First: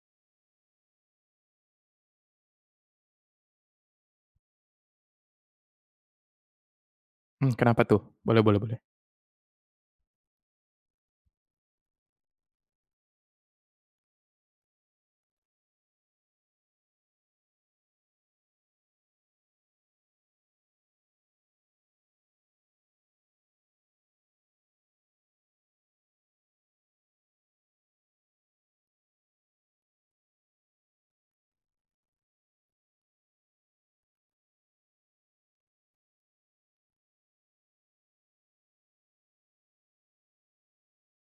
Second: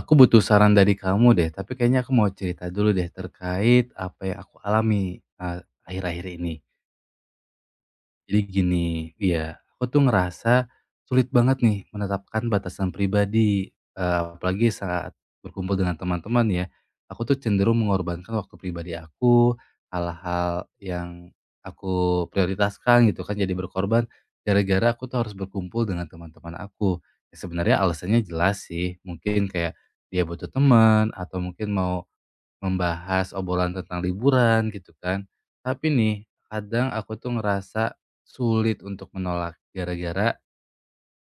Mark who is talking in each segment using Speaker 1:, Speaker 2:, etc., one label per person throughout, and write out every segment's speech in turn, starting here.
Speaker 1: Aku butuh saran dari kamu deh, tapi kayaknya aku mau cerita dulu deh terkait apa yang aku alami, akhir-akhir ini.
Speaker 2: Kenapa tuh?
Speaker 1: Jadi
Speaker 2: Boleh, boleh, boleh.
Speaker 1: gini, iya, aku tuh ngerasa sulit banget nih menetapkan batasan pribadi, apalagi saat berkumpul dengan teman-teman ya. Aku tuh cenderung mengorbankan waktu pribadi aku, hal-hal yang aku prioritaskan gitu kan jadi berkorban, gara-gara aku tuh harus berkumpul dengan teman-teman aku. Ya sebenarnya alasannya jelas sih, mungkin kayak dia butuh teman atau mungkin mau membahas obrolan tentang liburan gitu kan. Tapi nih, kadang aku tuh ngerasa sulit untuk menolak gara-gara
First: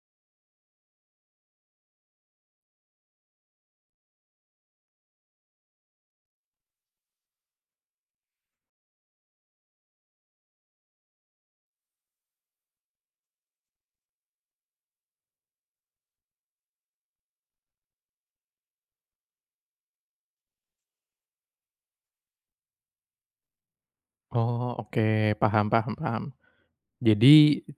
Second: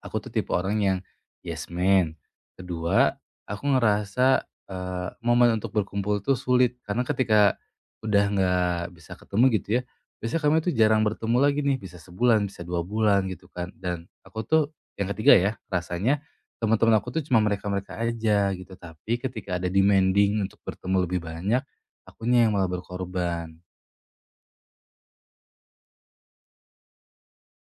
Speaker 1: aku tuh tipe orang yang yes man. Kedua, aku ngerasa, momen untuk berkumpul tuh sulit karena ketika udah nggak bisa ketemu gitu ya, biasanya kami tuh jarang bertemu lagi nih, bisa sebulan, bisa 2 bulan gitu kan. Dan aku tuh yang ketiga ya, rasanya teman-teman aku tuh cuma mereka-mereka aja gitu, tapi ketika ada demanding untuk bertemu lebih banyak, akunya yang malah berkorban.
Speaker 2: Oh, oke, paham, paham, paham. Jadi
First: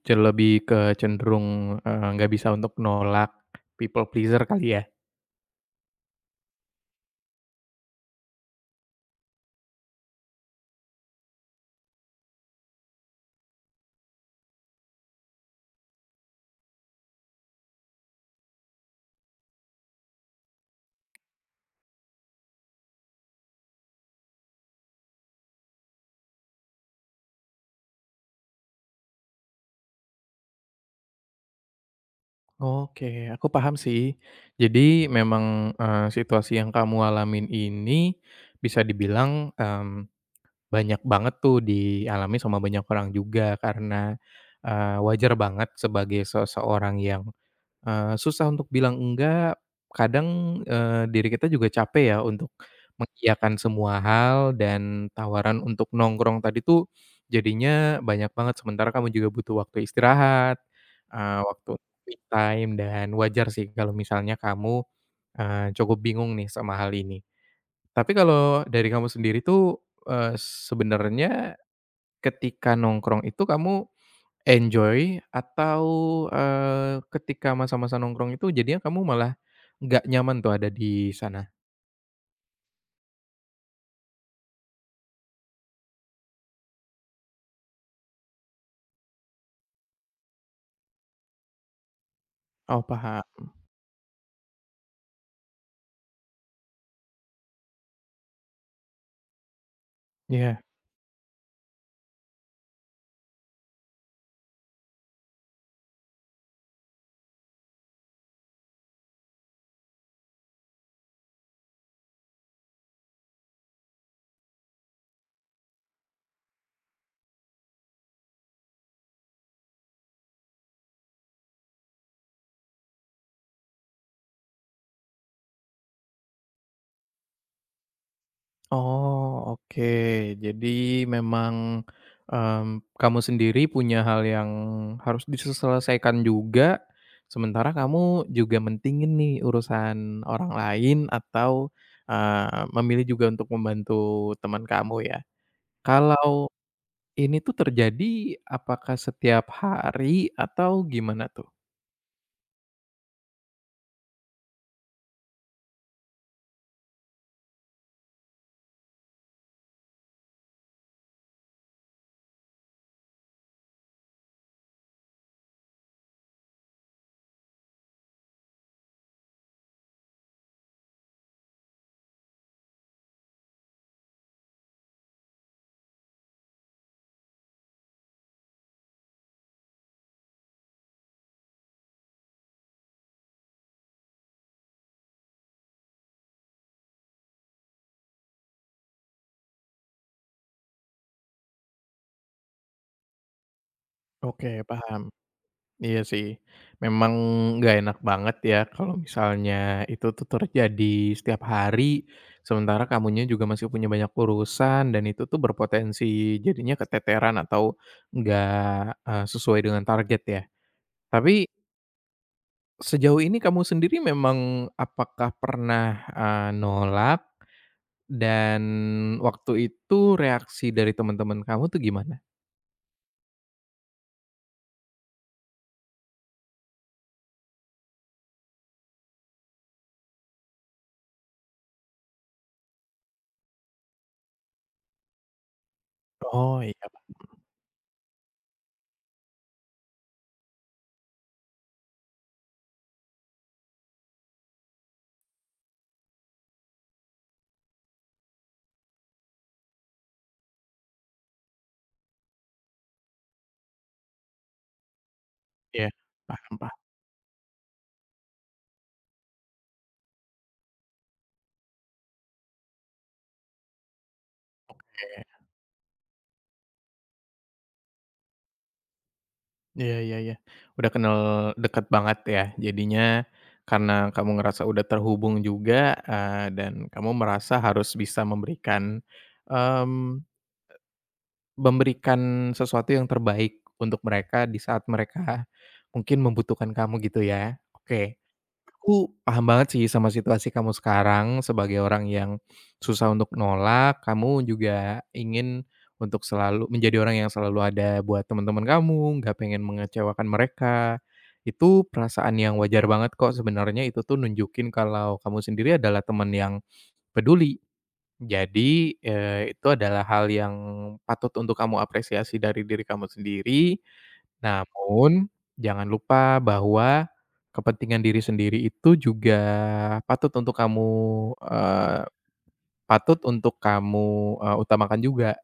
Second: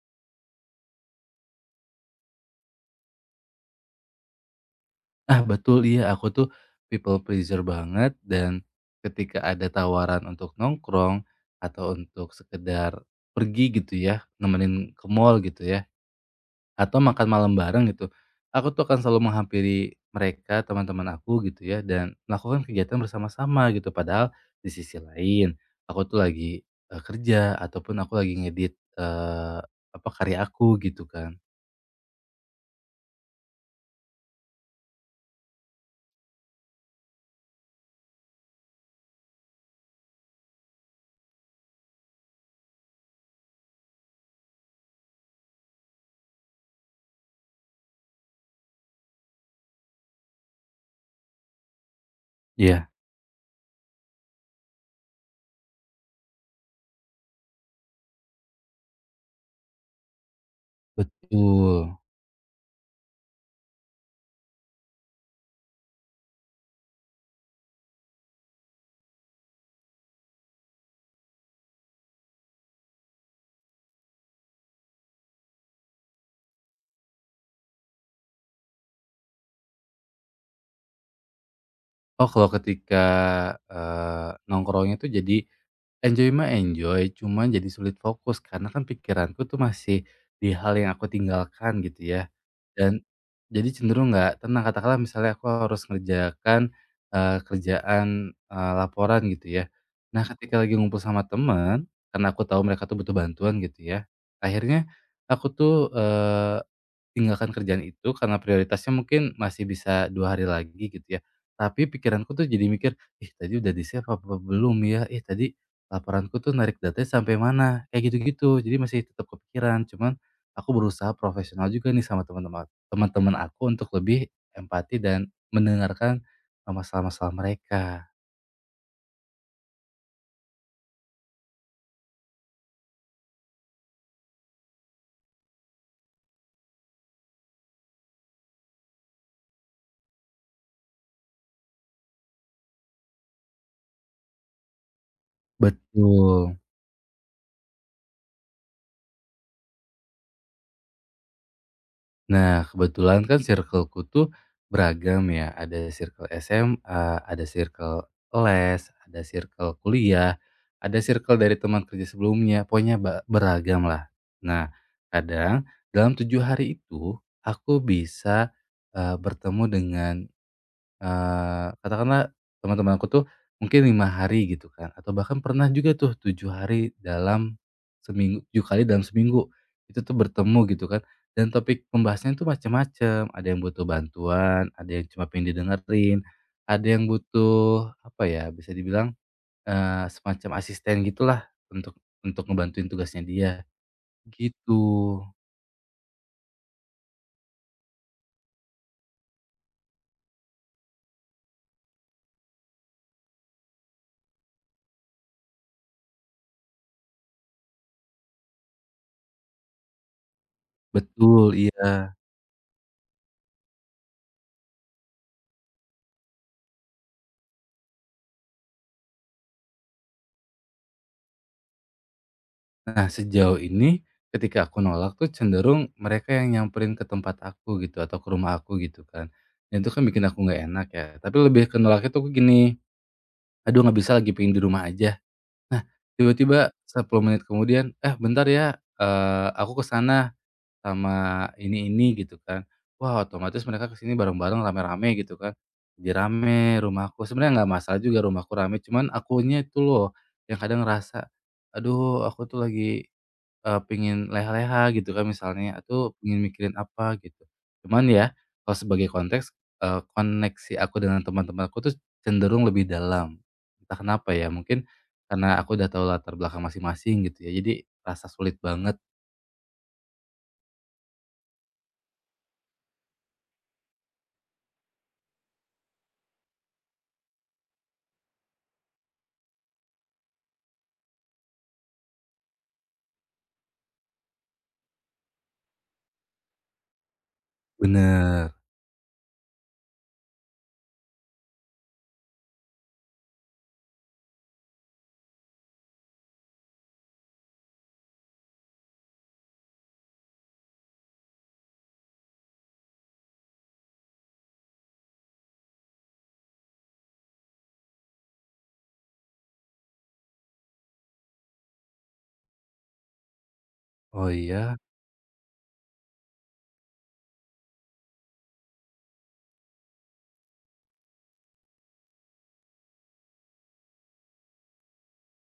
Speaker 2: ce lebih ke cenderung, nggak bisa untuk nolak people pleaser kali ya?
Speaker 1: Ah, betul iya, aku tuh people pleaser banget dan ketika ada tawaran untuk nongkrong atau untuk sekedar pergi gitu ya, nemenin ke mall gitu ya, atau makan malam bareng gitu, aku tuh akan selalu menghampiri mereka, teman-teman aku gitu ya, dan melakukan kegiatan bersama-sama gitu. Padahal di sisi lain aku tuh lagi, kerja ataupun aku lagi ngedit, eee, apa, karya aku gitu kan.
Speaker 2: Oke, aku paham sih. Jadi memang, situasi yang kamu alamin ini bisa dibilang, banyak banget tuh dialami sama banyak orang juga karena, wajar banget sebagai seseorang yang susah untuk bilang enggak, kadang, diri kita juga capek ya untuk
Speaker 1: Iya,
Speaker 2: mengiyakan semua hal dan tawaran untuk nongkrong tadi tuh jadinya banyak banget, sementara kamu juga butuh waktu istirahat, waktu
Speaker 1: betul.
Speaker 2: me time dan wajar sih kalau misalnya kamu, cukup bingung nih sama hal ini. Tapi kalau dari kamu sendiri tuh, sebenarnya ketika nongkrong itu kamu enjoy atau, ketika masa-masa nongkrong itu jadinya kamu malah nggak nyaman tuh ada di sana?
Speaker 1: Oh, kalau ketika, nongkrongnya tuh jadi enjoy mah enjoy, cuman jadi sulit fokus karena kan pikiranku tuh masih di hal yang aku tinggalkan gitu ya,
Speaker 2: Oh
Speaker 1: dan
Speaker 2: paham,
Speaker 1: jadi cenderung nggak tenang. Katakanlah misalnya aku harus ngerjakan, kerjaan, laporan gitu ya. Nah, ketika
Speaker 2: iya.
Speaker 1: lagi ngumpul sama teman karena aku tahu mereka tuh butuh bantuan gitu ya, akhirnya aku tuh, tinggalkan kerjaan itu karena prioritasnya mungkin masih bisa 2 hari lagi gitu ya. Tapi pikiranku tuh jadi mikir, "Ih tadi udah di-save apa belum ya? Ih tadi laporanku tuh narik datanya sampai mana?" Kayak gitu-gitu. Jadi masih tetap kepikiran, cuman aku berusaha profesional juga nih sama teman-teman aku untuk lebih empati dan mendengarkan, masalah-masalah mereka.
Speaker 2: Oh, oke, jadi memang, kamu sendiri punya hal yang harus diselesaikan juga, sementara kamu juga mentingin nih urusan orang lain atau, memilih juga untuk membantu teman kamu ya. Kalau
Speaker 1: Betul.
Speaker 2: ini tuh terjadi apakah setiap hari atau gimana tuh?
Speaker 1: Nah, kebetulan kan circleku tuh beragam ya. Ada circle SMA, ada circle les, ada circle kuliah, ada circle dari teman kerja sebelumnya. Pokoknya beragam lah. Nah, kadang dalam 7 hari itu aku bisa bertemu dengan katakanlah teman-teman aku tuh mungkin 5 hari gitu kan, atau bahkan pernah juga tuh 7 hari dalam seminggu 7 kali dalam seminggu, itu tuh bertemu gitu kan. Dan topik pembahasannya tuh macam-macam ada yang butuh bantuan, ada yang cuma pengen didengerin, ada yang butuh apa ya, bisa dibilang, semacam asisten gitulah untuk untuk ngebantuin tugasnya dia,
Speaker 2: Oke paham,
Speaker 1: gitu.
Speaker 2: iya sih. Memang nggak enak banget ya kalau misalnya itu tuh terjadi setiap hari, sementara kamunya juga masih punya banyak urusan dan itu tuh berpotensi jadinya keteteran atau nggak, sesuai dengan target ya.
Speaker 1: Betul,
Speaker 2: Tapi
Speaker 1: iya.
Speaker 2: sejauh ini kamu sendiri memang apakah pernah, nolak? Dan waktu itu reaksi dari teman-teman kamu tuh gimana?
Speaker 1: Nah, sejauh ini ketika aku nolak tuh cenderung mereka yang nyamperin ke tempat aku gitu atau ke rumah aku gitu kan. Dan itu kan bikin aku nggak enak ya. Tapi lebih ke nolaknya tuh aku gini, aduh nggak bisa lagi pengen di rumah aja. Nah,
Speaker 2: Oh
Speaker 1: tiba-tiba
Speaker 2: iya,
Speaker 1: 10
Speaker 2: Pak.
Speaker 1: menit kemudian, eh bentar ya, eh, aku ke sana sama ini gitu kan. Wah, otomatis mereka kesini bareng-bareng rame-rame gitu kan. Jadi rame rumahku. Sebenarnya nggak masalah juga rumahku rame, cuman akunya itu loh yang kadang ngerasa aduh aku tuh lagi pengen leha-leha gitu kan misalnya,
Speaker 2: Iya,
Speaker 1: atau pengen
Speaker 2: paham,
Speaker 1: mikirin
Speaker 2: paham.
Speaker 1: apa gitu. Cuman ya, kalau sebagai konteks, koneksi aku dengan teman-teman aku tuh cenderung lebih dalam. Entah kenapa ya, mungkin
Speaker 2: Iya, iya,
Speaker 1: karena aku udah tahu latar belakang masing-masing gitu ya, jadi rasa sulit banget.
Speaker 2: iya. Iya, iya. Udah kenal dekat banget ya, jadinya karena kamu ngerasa udah terhubung juga, dan kamu merasa harus bisa memberikan, mmm, memberikan sesuatu yang terbaik untuk mereka di saat mereka mungkin membutuhkan kamu gitu ya? Oke.
Speaker 1: Bener.
Speaker 2: Aku paham banget sih sama situasi kamu sekarang sebagai orang yang susah untuk nolak, kamu juga ingin untuk selalu menjadi orang yang selalu ada buat teman-teman kamu, nggak pengen mengecewakan mereka. Itu perasaan yang wajar banget kok, sebenarnya itu tuh nunjukin kalau kamu sendiri adalah teman yang peduli. Jadi, itu adalah hal yang patut untuk kamu apresiasi dari diri kamu sendiri.
Speaker 1: Oh iya?
Speaker 2: Namun, jangan lupa bahwa kepentingan diri sendiri itu juga patut untuk kamu, eee, patut untuk kamu, utamakan juga.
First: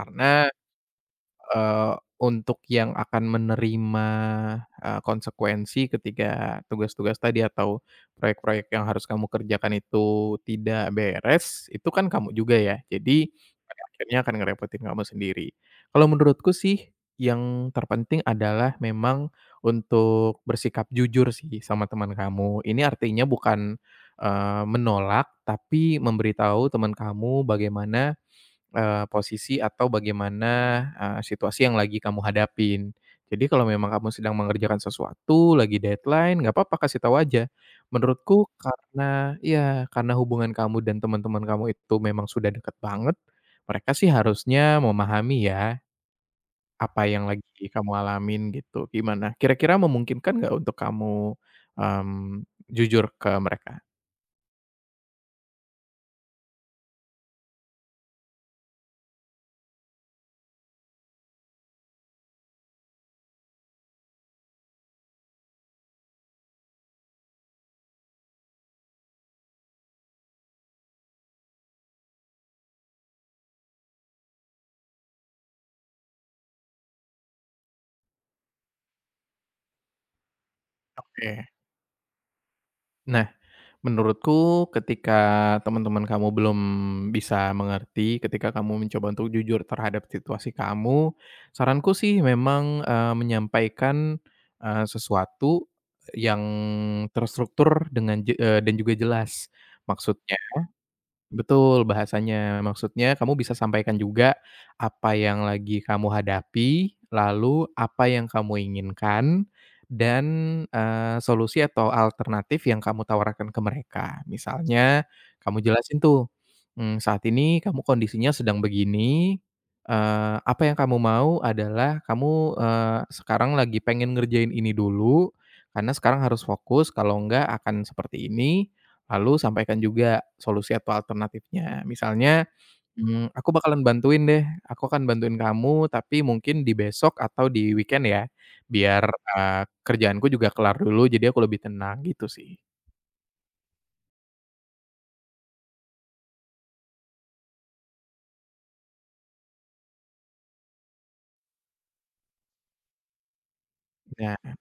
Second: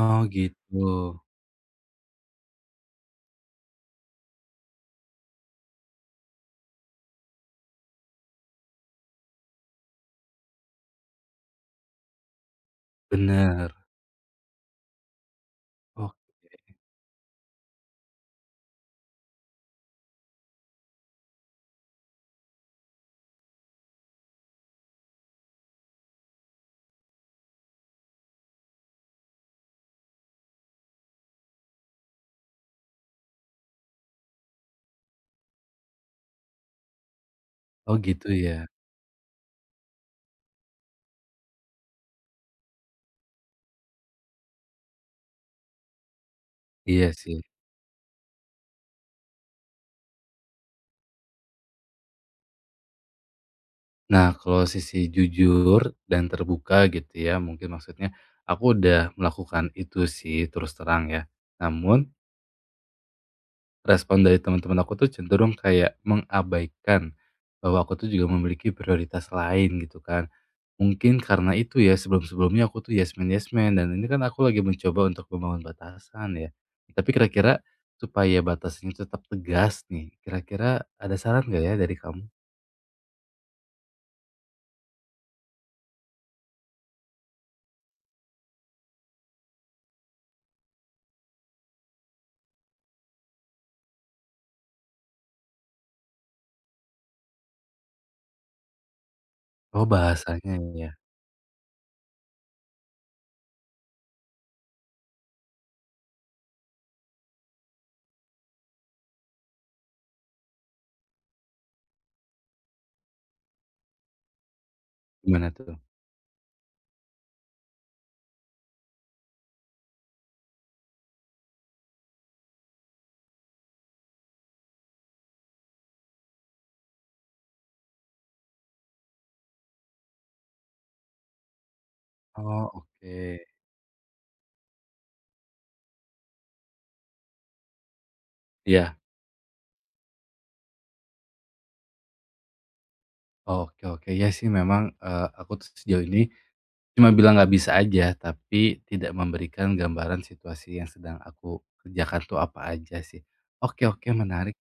Speaker 1: Oh gitu.
Speaker 2: Untuk yang akan menerima, konsekuensi ketika tugas-tugas tadi atau proyek-proyek yang harus kamu kerjakan itu tidak beres, itu kan kamu juga ya. Jadi,
Speaker 1: Bener.
Speaker 2: pada akhirnya akan ngerepotin kamu sendiri. Kalau
Speaker 1: Oh
Speaker 2: menurutku sih, yang terpenting adalah memang untuk bersikap jujur sih sama teman kamu. Ini artinya bukan, menolak, tapi memberitahu teman kamu bagaimana posisi atau bagaimana, situasi yang lagi kamu hadapin. Jadi kalau memang kamu sedang mengerjakan sesuatu, lagi deadline, nggak apa-apa kasih tahu aja.
Speaker 1: oh gitu
Speaker 2: Menurutku
Speaker 1: ya?
Speaker 2: karena ya karena hubungan kamu dan teman-teman kamu itu memang sudah dekat banget, mereka sih harusnya memahami ya, apa
Speaker 1: Iya
Speaker 2: yang
Speaker 1: sih.
Speaker 2: lagi kamu alamin gitu. Gimana, kira-kira memungkinkan nggak untuk kamu, mmm, jujur ke mereka?
Speaker 1: Nah, kalau sisi jujur dan terbuka gitu ya, mungkin maksudnya aku udah melakukan itu sih terus terang ya. Namun respon dari teman-teman aku tuh cenderung kayak mengabaikan bahwa aku tuh juga memiliki prioritas lain gitu kan. Mungkin karena itu ya sebelum-sebelumnya aku tuh yes man dan ini kan aku lagi mencoba untuk membangun batasan ya. Tapi kira-kira supaya batasannya tetap tegas nih, kira-kira ada saran
Speaker 2: Oke.
Speaker 1: gak ya dari kamu?
Speaker 2: Nah, menurutku ketika teman-teman kamu belum bisa mengerti, ketika kamu mencoba untuk jujur terhadap situasi kamu, saranku sih memang, menyampaikan, sesuatu yang terstruktur dengan dan juga jelas.
Speaker 1: Oh
Speaker 2: Maksudnya
Speaker 1: bahasanya ya,
Speaker 2: betul bahasanya. Maksudnya kamu bisa sampaikan juga apa yang lagi kamu hadapi, lalu apa yang kamu inginkan, dan, solusi atau alternatif yang kamu tawarkan ke mereka. Misalnya
Speaker 1: gimana
Speaker 2: kamu
Speaker 1: tuh?
Speaker 2: jelasin tuh, "Saat ini kamu kondisinya sedang begini, apa yang kamu mau adalah kamu, sekarang lagi pengen ngerjain ini dulu, karena sekarang harus fokus, kalau enggak akan seperti ini. Lalu sampaikan juga solusi atau alternatifnya. Misalnya,
Speaker 1: Oh,
Speaker 2: mhm,
Speaker 1: oke.
Speaker 2: "Aku bakalan bantuin deh, aku akan bantuin kamu tapi mungkin di besok atau di weekend ya,
Speaker 1: Iya.
Speaker 2: biar, eee, kerjaanku juga kelar dulu jadi aku lebih tenang," gitu sih.
Speaker 1: Oh, oke oke. Ya sih memang, aku tuh sejauh ini cuma bilang nggak bisa aja, tapi tidak memberikan gambaran situasi yang sedang aku kerjakan tuh apa aja sih. Oke oke
Speaker 2: Nah,
Speaker 1: menarik.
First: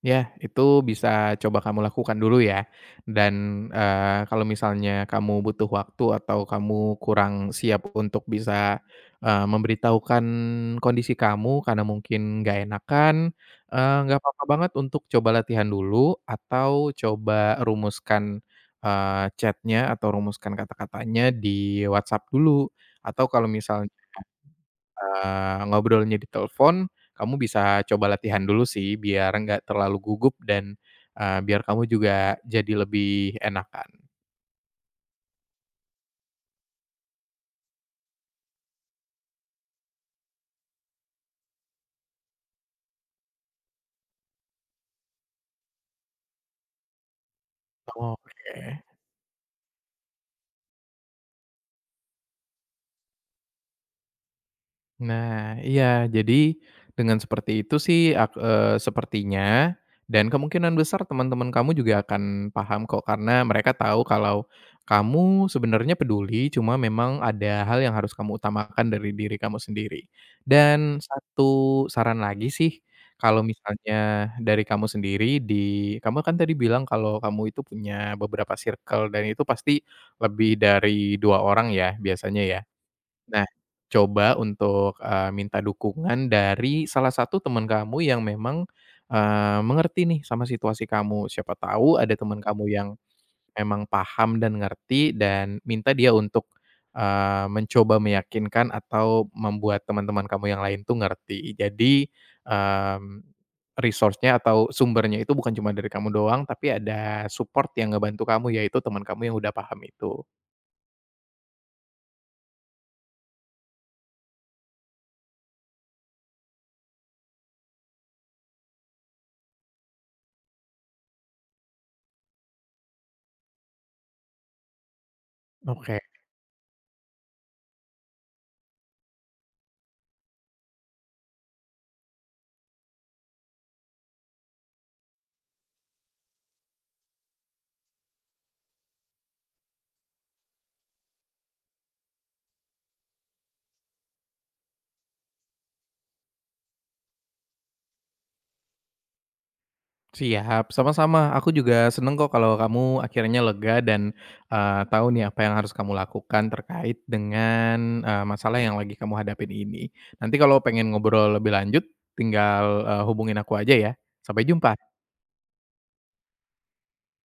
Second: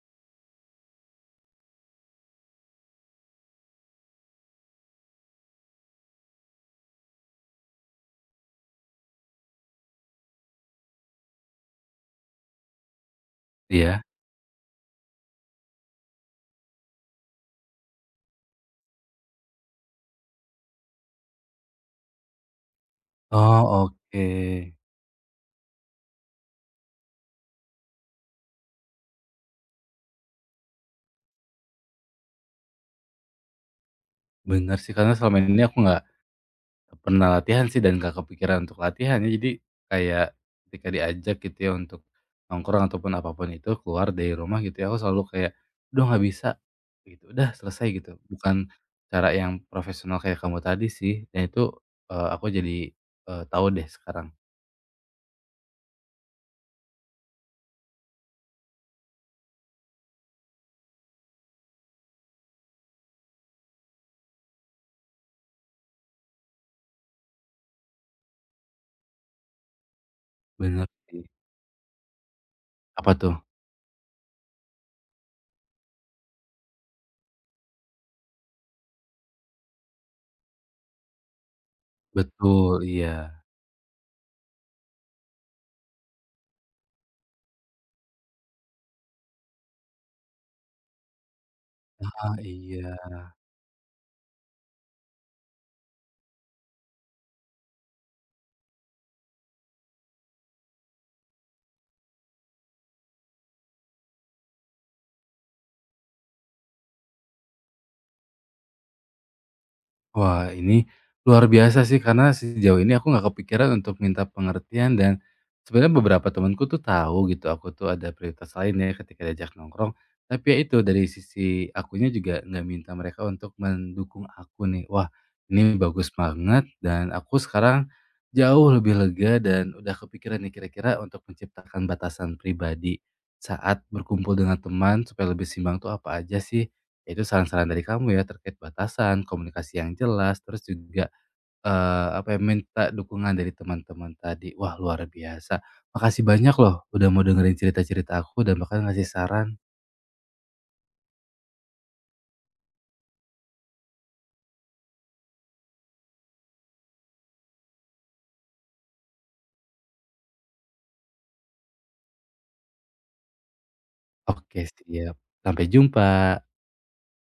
Speaker 2: ya, itu bisa coba kamu lakukan dulu ya. Dan, kalau misalnya kamu butuh waktu atau kamu kurang siap untuk bisa, memberitahukan kondisi kamu karena mungkin nggak enakan,
Speaker 1: Iya.
Speaker 2: nggak apa-apa banget untuk coba latihan dulu atau coba rumuskan, chat atau rumuskan kata-katanya di WhatsApp dulu. Atau kalau misal
Speaker 1: Oh, oke.
Speaker 2: ngobrolnya di telepon, kamu bisa coba latihan dulu sih biar nggak terlalu gugup dan, biar kamu juga jadi lebih enakan.
Speaker 1: Bener sih karena selama ini aku nggak pernah latihan sih dan gak kepikiran untuk latihan ya, jadi kayak ketika diajak gitu ya untuk nongkrong ataupun apapun itu, keluar dari rumah gitu ya, aku selalu kayak, "Udah nggak bisa," gitu, "Udah selesai," gitu. Bukan
Speaker 2: Oke.
Speaker 1: cara yang profesional kayak kamu tadi sih dan itu, aku jadi, tahu deh sekarang.
Speaker 2: Nah, iya. Jadi dengan seperti itu sih sepertinya dan kemungkinan besar teman-teman kamu juga akan paham kok karena mereka tahu kalau kamu sebenarnya peduli, cuma memang ada hal yang harus kamu utamakan dari diri kamu sendiri.
Speaker 1: Bener
Speaker 2: Dan
Speaker 1: sih.
Speaker 2: satu saran lagi sih,
Speaker 1: Apa tuh?
Speaker 2: kalau misalnya dari kamu sendiri di kamu kan tadi bilang kalau kamu itu punya beberapa circle dan itu pasti lebih dari 2 orang ya biasanya ya?
Speaker 1: Betul, iya.
Speaker 2: Nah, coba untuk, minta dukungan dari salah satu teman kamu yang memang, mengerti nih sama situasi kamu. Siapa tahu ada
Speaker 1: Ah,
Speaker 2: teman kamu yang
Speaker 1: iya.
Speaker 2: memang paham dan ngerti dan minta dia untuk, mencoba meyakinkan atau membuat teman-teman kamu yang lain tuh ngerti. Jadi, mmm, resource-nya atau sumbernya itu bukan cuma dari kamu doang, tapi ada support yang ngebantu kamu, yaitu teman kamu yang udah paham itu.
Speaker 1: Wah, ini luar biasa sih karena sejauh ini aku nggak kepikiran untuk minta pengertian dan sebenarnya beberapa temanku tuh tahu gitu aku tuh ada prioritas lain ya ketika diajak nongkrong. Tapi ya itu dari sisi akunya juga nggak minta mereka untuk mendukung aku nih. Wah, ini
Speaker 2: Oke.
Speaker 1: bagus banget dan aku sekarang jauh lebih lega dan udah kepikiran nih kira-kira untuk menciptakan batasan pribadi saat berkumpul dengan teman supaya lebih simbang tuh apa aja sih. Itu saran-saran dari kamu ya terkait batasan, komunikasi yang jelas, terus juga, apa ya, minta dukungan dari teman-teman tadi. Wah, luar biasa. Makasih banyak loh udah mau dengerin cerita-cerita aku dan bahkan ngasih saran.
Speaker 2: Siap, sama-sama. Aku juga seneng kok kalau kamu akhirnya lega dan, tahu nih apa yang harus kamu lakukan terkait dengan, masalah yang lagi kamu hadapin ini. Nanti kalau pengen ngobrol lebih lanjut tinggal, hubungin aku aja ya. Sampai
Speaker 1: Oke,
Speaker 2: jumpa.
Speaker 1: siap. Sampai jumpa.